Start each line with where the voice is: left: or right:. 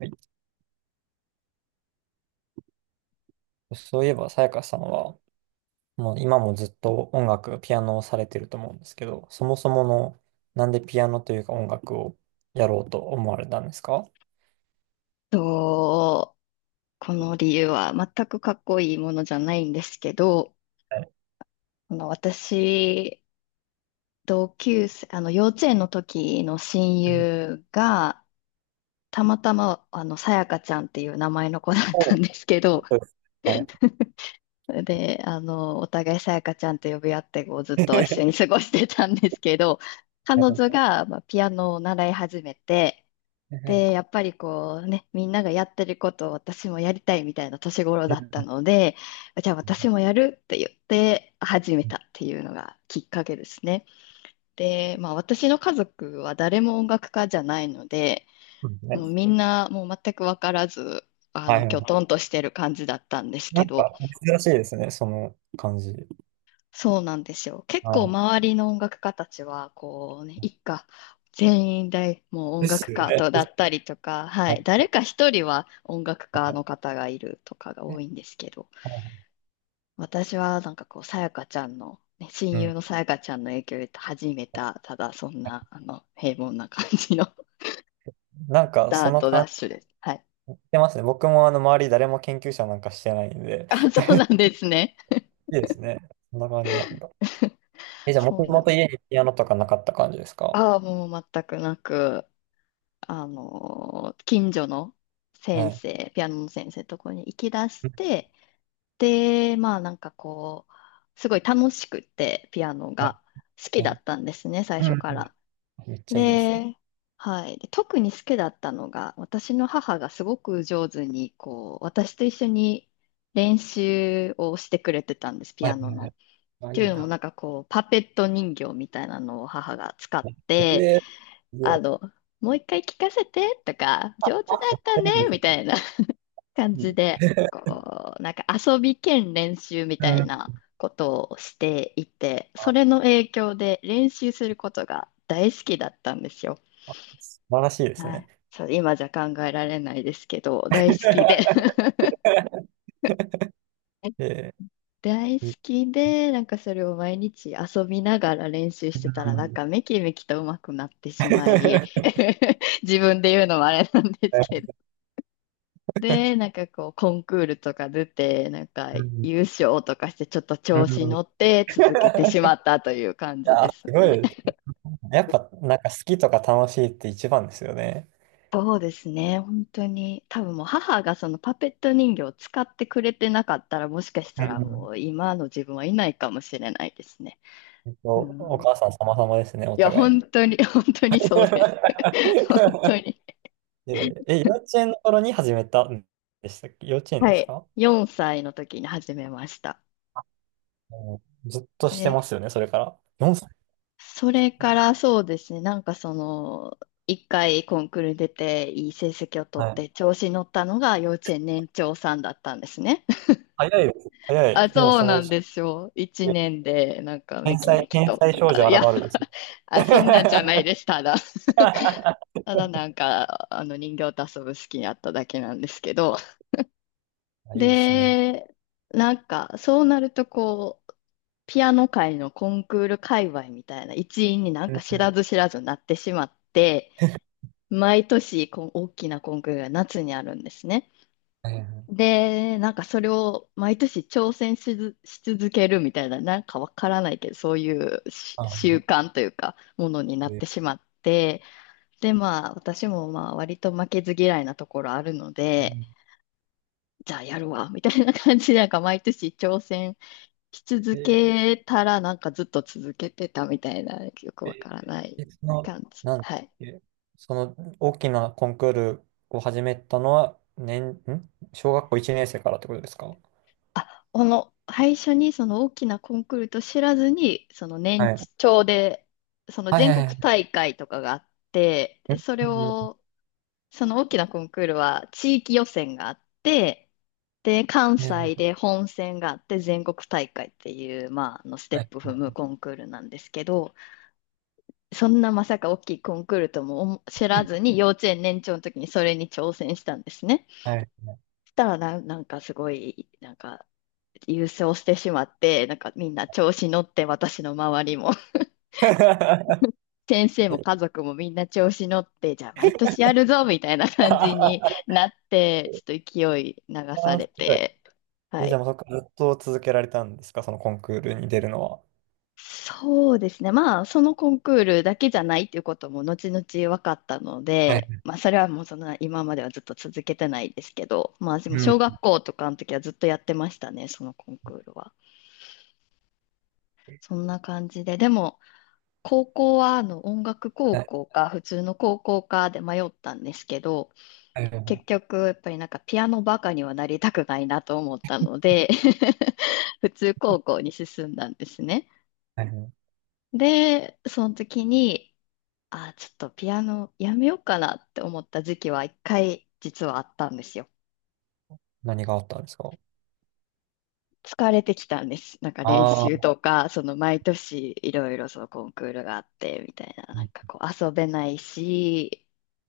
right: はい。そういえば、さやかさんは、もう今もずっと音楽、ピアノをされてると思うんですけど、そもそもの、なんでピアノというか音楽をやろうと思われたんですか？
left: と、この理由は全くかっこいいものじゃないんですけど、
right: はい。
left: 私、同級生、幼稚園の時の親
right: う。
left: 友が、たまたま、さやかちゃんっていう名前の子だったん
right: そ
left: で
right: う。
left: すけど、
right: そうです。はい。
left: で、お互いさやかちゃんと呼び合って、こう、ずっと一緒に 過ごしてたんですけど、彼
right: は
left: 女
right: い。
left: が、まあ、ピアノを習い始めて、
right: はい。
left: で、やっぱりこうね、みんながやってることを私もやりたいみたいな年頃だったので、じゃあ私もやるって言って始めたっていうのがきっかけですね。で、まあ私の家族は誰も音楽家じゃないので、
right: そうです
left: もう
right: ね。
left: みんなもう全く分からず、
right: はいはい
left: きょ
right: はい。
left: とんとしてる感じだったんです
right: な
left: け
right: ん
left: ど、
right: か珍しいですね、その感じ。
left: そうなんですよ。結
right: は
left: 構
right: い。
left: 周りの音楽家たちは、こうね、一家全員大、もう音
right: です
left: 楽
right: よ
left: 家
right: ね。
left: とだったりとか、は
right: は
left: い、
right: い。
left: 誰か一人は音楽家の方がいるとかが多いんですけど、
right: はい。
left: 私はなんかこう、さやかちゃんの、ね、親
right: う
left: 友
right: ん。
left: のさやかちゃんの影響で始めた、ただそんな、平凡な感じの
right: なんかそ
left: ダー
right: の
left: トダ
right: 感
left: ッシュ
right: じ
left: です。はい。
right: してますね。僕もあの周り誰も研究者なんかしてないんで、
left: あ、そうなんですね。
right: いいですね。そんな感じなんだ。え、じゃあ、も
left: そ
right: と
left: うな
right: もと
left: ん
right: 家にピアノとかなかった感じですか？
left: ああ、もう全くなく、近所の
right: はい。
left: ピアノの先生のところに行き出
right: う
left: し
right: ん。
left: て、で、まあなんかこう、すごい楽しくて、ピアノ
right: はい。
left: が好き
right: は
left: だ
right: い。
left: ったんですね、最
right: うん。う
left: 初か
right: ん。
left: ら。
right: めっちゃいいですね。
left: で、はい。で特に好きだったのが、私の母がすごく上手に、こう、私と一緒に練習をしてくれてたんです、ピ
right: はい
left: アノ
right: は
left: の。っ
right: い。あ、
left: て
right: い
left: い
right: い
left: うのも
right: な。
left: なんかこう、パペット人形みたいなのを母が使って、
right: で、いい。
left: あの、もう一回聞かせてとか、上
right: あ、
left: 手だ
right: めっ
left: った
right: ちゃ
left: ね、
right: いいです
left: みた
right: ね。
left: いな 感
right: い
left: じ
right: い。
left: で、こう、なんか遊び兼練習み
right: う
left: たいな
right: ん。
left: ことをしていて、そ
right: あ、
left: れの影響で練習することが大好きだったんですよ。
right: あ素晴らしいです
left: は
right: ね。
left: い。そう、今じゃ考えられないですけど、大好きで
right: え
left: 大好
right: いい。
left: きで、なんかそれを毎日遊びながら練習してた
right: う
left: ら、なん
right: ん。
left: かめきめきと上手くなってしまい、自分で言うのもあれなんですけどで、なんかこう、コンクールとか出て、なんか
right: うん。
left: 優勝とかして、ちょっと
right: う
left: 調子
right: ん。い
left: 乗って続けてしまったという感じ
right: や、
left: です
right: すごい
left: ね。
right: です。やっぱ、なんか好きとか楽しいって一番ですよね。
left: そうですね、本当に。多分もう母がそのパペット人形を使ってくれてなかったら、もしかし
right: う
left: たら
right: ん。
left: もう今の自分はいないかもしれないですね。
right: 本
left: う
right: 当お
left: ん。い
right: 母さん様々ですね、お
left: や、
right: 互い
left: 本
right: に。
left: 当に、本当にそうです。本当に。
right: で幼稚園の頃に始めたんでしたっけ？幼稚園で
left: は
right: す
left: い。
right: か？
left: 4歳の時に始めました。
right: もうずっとして
left: で
right: ますよね、それから。4歳
left: それ
right: みた
left: か
right: いな。
left: らそうですね、なんかその、一回コンクールに出ていい成績を取っ
right: はい。
left: て調子に乗ったのが幼稚園年長さんだったんですね。
right: 早いです。早
left: あ、
right: い。もう
left: そう
right: その
left: な
right: う
left: ん
right: ち、
left: ですよ。一年でなんか
right: 天
left: めき
right: 才、
left: めき
right: 天
left: と。
right: 才少女
left: あいや、
right: 現るですよ。
left: あ、そんなんじゃない です。ただ、
right: あ、
left: なんかあの人形と遊ぶ好きになっただけなんですけど。
right: いいですね。
left: で、なんかそうなるとこう、ピアノ界のコンクール界隈みたいな一員になんか知らず知らずなってしまって、毎年こう大きなコンクールが夏にあるんですね。
right: はいはい。
left: で、なんかそれを毎年挑戦しず、し続けるみたいな、なんかわからないけど、そういうし
right: あ、
left: 習慣というか、ものになっ
right: で、
left: てしまって、で、まあ、私も割と負けず嫌いなところあるので、
right: で
left: じゃあやるわ、みたいな感じで、なんか毎年挑戦し続
right: で
left: けたら、なんかずっと続けてたみたいな、よくわからない
right: でその、
left: 感じで。
right: なんだっ
left: はい。
right: け、その大きなコンクールを始めたのは、小学校1年生からってことですか？
left: あ、この、最初にその大きなコンクールと知らずに、その
right: は
left: 年
right: い。
left: 長で、その
right: はい
left: 全
right: は
left: 国
right: いはい。
left: 大会とかがあって、
right: う
left: で、それ
right: んう
left: を、その大きなコンクールは地域予選があって、で、関
right: んう
left: 西
right: ん。
left: で本戦があって全国大会っていう、まあ、ステ
right: は
left: ッ
right: い。
left: プ踏むコンクールなんですけど、そんなまさか大きいコンクールとも思知らずに幼稚園年長の時にそれに挑戦したんですね。
right: はい。
left: そしたらなんかすごい、なんか優勝してしまって、なんかみんな調子乗って、私の周りも、先生も家族もみんな調子乗って、じゃあ毎年やるぞみたいな感じになって、ちょっと勢い流さ
right: あー、
left: れ
right: すごい。
left: て、は
right: え、じゃ
left: い。
right: あもうそこからずっと続けられたんですか、そのコンクールに出るのは。
left: そうですね。まあ、そのコンクールだけじゃないっていうことも後々分かったの
right: はい。
left: で、まあ、それはもうそんな今まではずっと続けてないですけど、まあ、でも
right: う
left: 小
right: ん。
left: 学校とかの時はずっとやってましたね、そのコンクールは。そんな感じで。でも、高校は音楽高
right: はい。
left: 校か普通の高校かで迷ったんですけど、
right: は
left: 結
right: い。
left: 局やっぱりなんかピアノバカにはなりたくないなと思ったので 普通高校に進んだんですね。
right: はい。
left: で、その時に、ちょっとピアノやめようかなって思った時期は一回実はあったんですよ。
right: 何があったんですか？
left: 疲れてきたんです。なんか練
right: ああ
left: 習
right: ー、
left: とか、その毎年いろいろそのコンクールがあってみたいな、
right: う
left: なん
right: ん
left: かこう遊べないし、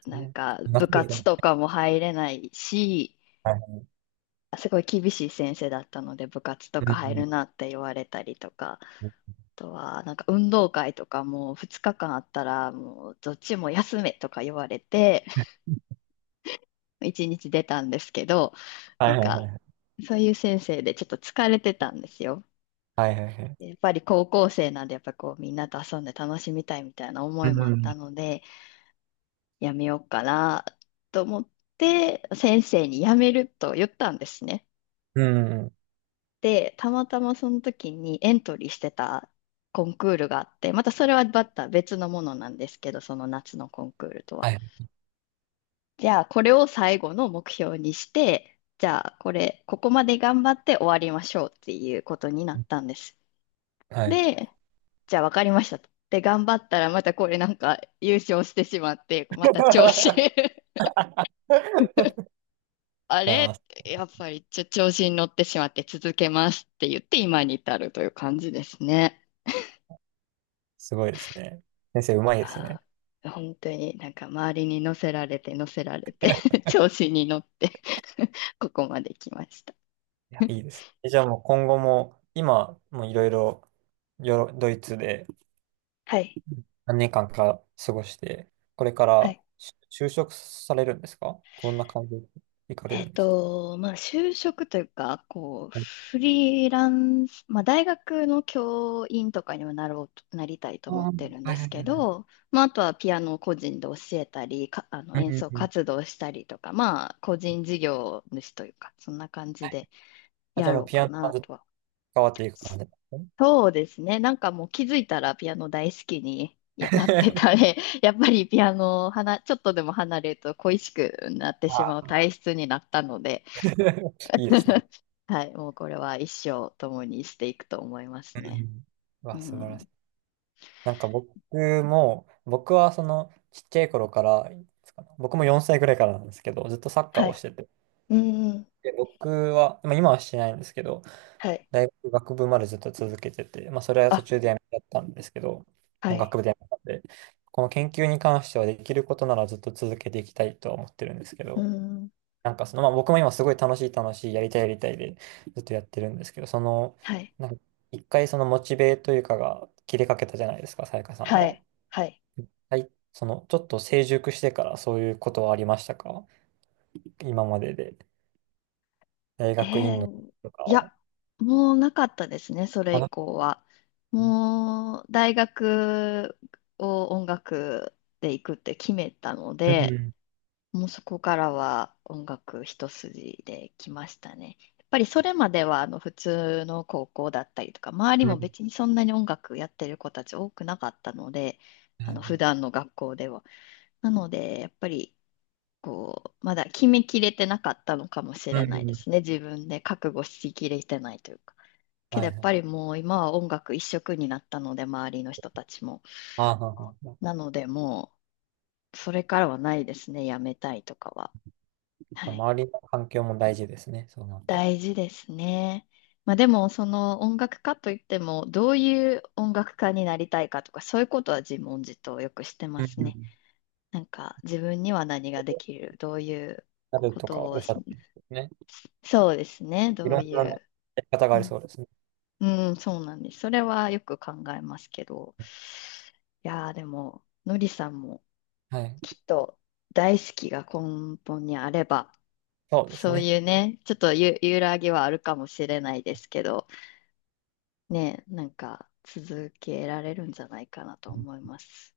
right: す
left: なん
right: ね。
left: か部
right: 夏です
left: 活
right: ね。
left: とかも入れないし、
right: はい。
left: すごい厳しい先生だったので部活と
right: う
left: か入る
right: ん。
left: なって言われたりとか、あとはなんか運動会とかも2日間あったらもうどっちも休めとか言われて、1日出たんですけど、
right: は
left: なん
right: いはいはい
left: か
right: はい。
left: そういう先生でちょっと疲れてたんですよ。
right: はいはいはい。
left: やっぱり高校生なんで、やっぱこうみんなと遊んで楽しみたいみたいな思
right: う
left: いもあった
right: ん。
left: ので、やめようかなと思って、先生にやめると言ったんですね。
right: うん。
left: で、たまたまその時にエントリーしてたコンクールがあって、またそれはまた別のものなんですけど、その夏のコンクールと
right: は
left: は。
right: い。
left: じゃあ、これを最後の目標にして、じゃあ、これ、ここまで頑張って終わりましょうっていうことにな
right: う
left: っ
right: ん。
left: たんです。
right: はいはい。
left: で、じゃあ分かりましたと。で、頑張ったらまたこれなんか優勝してしまって、また調子 あ
right: いや
left: れ
right: ー、
left: やっぱり調子に乗ってしまって続けますって言って今に至るという感じですね。
right: すごいですね。先生、う
left: い
right: まいですね。
left: やー、本当になんか周りに乗せられて 調子に乗って ここまで来ました。
right: いや、いいです。え、じゃあもう今後も、今、もういろいろ、よろ、ドイツで、
left: はい。
right: 何年間か過ごして、これか
left: は
right: ら
left: い
right: し就職されるんですか？どんな感じで行かれるんですか？
left: まあ、就職というか、こう、
right: え、
left: フリーランス、まあ、大学の教員とかにもなろうと、なりたいと
right: あ
left: 思
right: あ、
left: っ
right: はい。
left: てるん
right: は
left: です
right: い
left: け
right: はいはい。
left: ど、まあ、あとはピアノを個人で教えたり、か、
right: うん
left: 演
right: う
left: 奏
right: んうん。
left: 活動したりとか、まあ、個人事業主というか、そんな感じ
right: はい。
left: で
right: あ、じ
left: や
right: ゃあも
left: ろ
right: う
left: う
right: ピ
left: か
right: アノは
left: な
right: ずっと
left: とは。
right: 変わっていく感じなんです
left: そうですね。なんかもう気づいたらピアノ大好きにいやなって
right: ね。
left: たね。やっぱりピアノをはな、ちょっとでも離れると恋しくなってし まう
right: あ。
left: 体質になったので、
right: いいですね。
left: はい、もうこれは一生共にしていくと思います
right: う
left: ね。
right: ん。う
left: う
right: わ、素晴らし
left: ん。
right: い。なんか僕も、僕はそのちっちゃい頃から、いつかな、僕も4歳ぐらいからなんですけど、ずっとサッカー
left: は
right: を
left: い。
right: してて。
left: うん、
right: で、僕は、まあ、今はしてないんですけど、
left: はい。
right: 大学学部までずっと続けてて、まあ、それは途
left: あ、
right: 中でやめちゃったんですけど、
left: は
right: もう
left: い。
right: 学部でやめたんで、この研究に関してはできることならずっと続けていきたいとは思ってるんですけ
left: う
right: ど、
left: ん、
right: なんかその、まあ、僕も今すごい楽しい楽しい、やりたいやりたいでずっとやってるんですけど、その、
left: はい。
right: なんか一回そのモチベというかが切れかけたじゃないですか、さやかさん
left: は
right: は。
left: い。はい。
right: はい、その、ちょっと成熟してからそういうことはありましたか、今までで。大
left: え
right: 学院の時
left: ー、
right: とか
left: い
right: は。
left: や、もうなかったですね、それ
right: あ
left: 以
right: の、
left: 降は。もう大学を音楽で行くって決めたの
right: う
left: で、
right: ん。
left: もうそこからは音楽一筋で来ましたね。やっぱりそれまでは普通の高校だったりとか、周り
right: う
left: も
right: ん。
left: 別にそんなに音楽やってる子たち多くなかったので、あの普段の学校では。なので、やっぱりこう、まだ決めきれてなかったのかもし
right: う
left: れ
right: ん。
left: ないで
right: う
left: すね。
right: ん。
left: 自分で覚悟しきれてないというか。けど
right: はい
left: やっ
right: は
left: ぱ
right: い。
left: りもう今は音楽一色になったので、周りの人たちも。
right: ああ、はあはあ。や
left: なのでもう、それからはないですね、やめたいとかは。
right: っぱ
left: はい
right: 周りの環境も大事ですね。そうなったら。
left: 大事ですね。まあでも、その音楽家といっても、どういう音楽家になりたいかとか、そういうことは自問自答よくしてま
right: うん。
left: す
right: う
left: ね。
right: ん
left: なんか、自分には何ができる、どういう
right: なる
left: こ
right: とか
left: と
right: お
left: を
right: っし
left: し、
right: ゃってますね。
left: そうですね、
right: い
left: ど
right: ろ
left: う
right: ん
left: い
right: なや
left: う。
right: り方があ
left: う
right: り
left: ん、
right: そうですね。
left: うんそうなんです。それはよく考えますけど。いやー、でも、のりさんも
right: はい。
left: きっと大好きが根本にあれば、
right: そうです
left: そう
right: ね。
left: いうね、ちょっと揺らぎはあるかもしれないですけど、ね、なんか続けられるんじゃないかなと
right: うん。
left: 思います。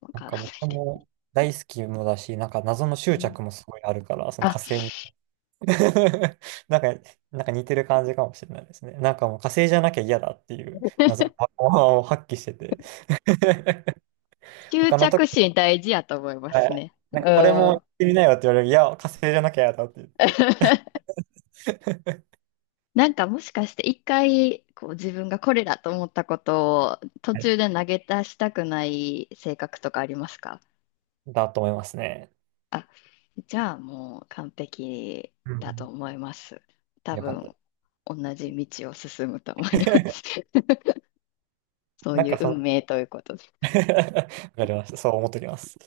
left: わ
right: なん
left: から
right: か
left: ない
right: 僕
left: で。
right: も大好きもだし、なんか謎の
left: う
right: 執
left: ん、
right: 着もすごいあるから、その
left: あ、
right: 火星に。なんか、なんか似てる感じかもしれないですね。なんかもう火星じゃなきゃ嫌だっていう謎のパワーを発揮してて。
left: 執
right: 他のと
left: 着
right: こ、
left: 心大事やと思いま
right: は
left: す
right: い、
left: ね。
right: な
left: う
right: んかこれも行っ
left: ん。
right: てみなよって言われる。いや、火星じゃなきゃ嫌だって言って。
left: なんかもしかして一回こう自分がこれだと思ったことを途中で投げ出したくない性格とかありますか？
right: だと思いますね。
left: あ、じゃあもう完璧
right: う
left: だと
right: ん。
left: 思います。多
right: よかった。
left: 分同じ道を進むと思いま す。そう
right: なん
left: いう
right: かそ
left: 運
right: の。
left: 命ということで。
right: わかりました。そう思っておきます。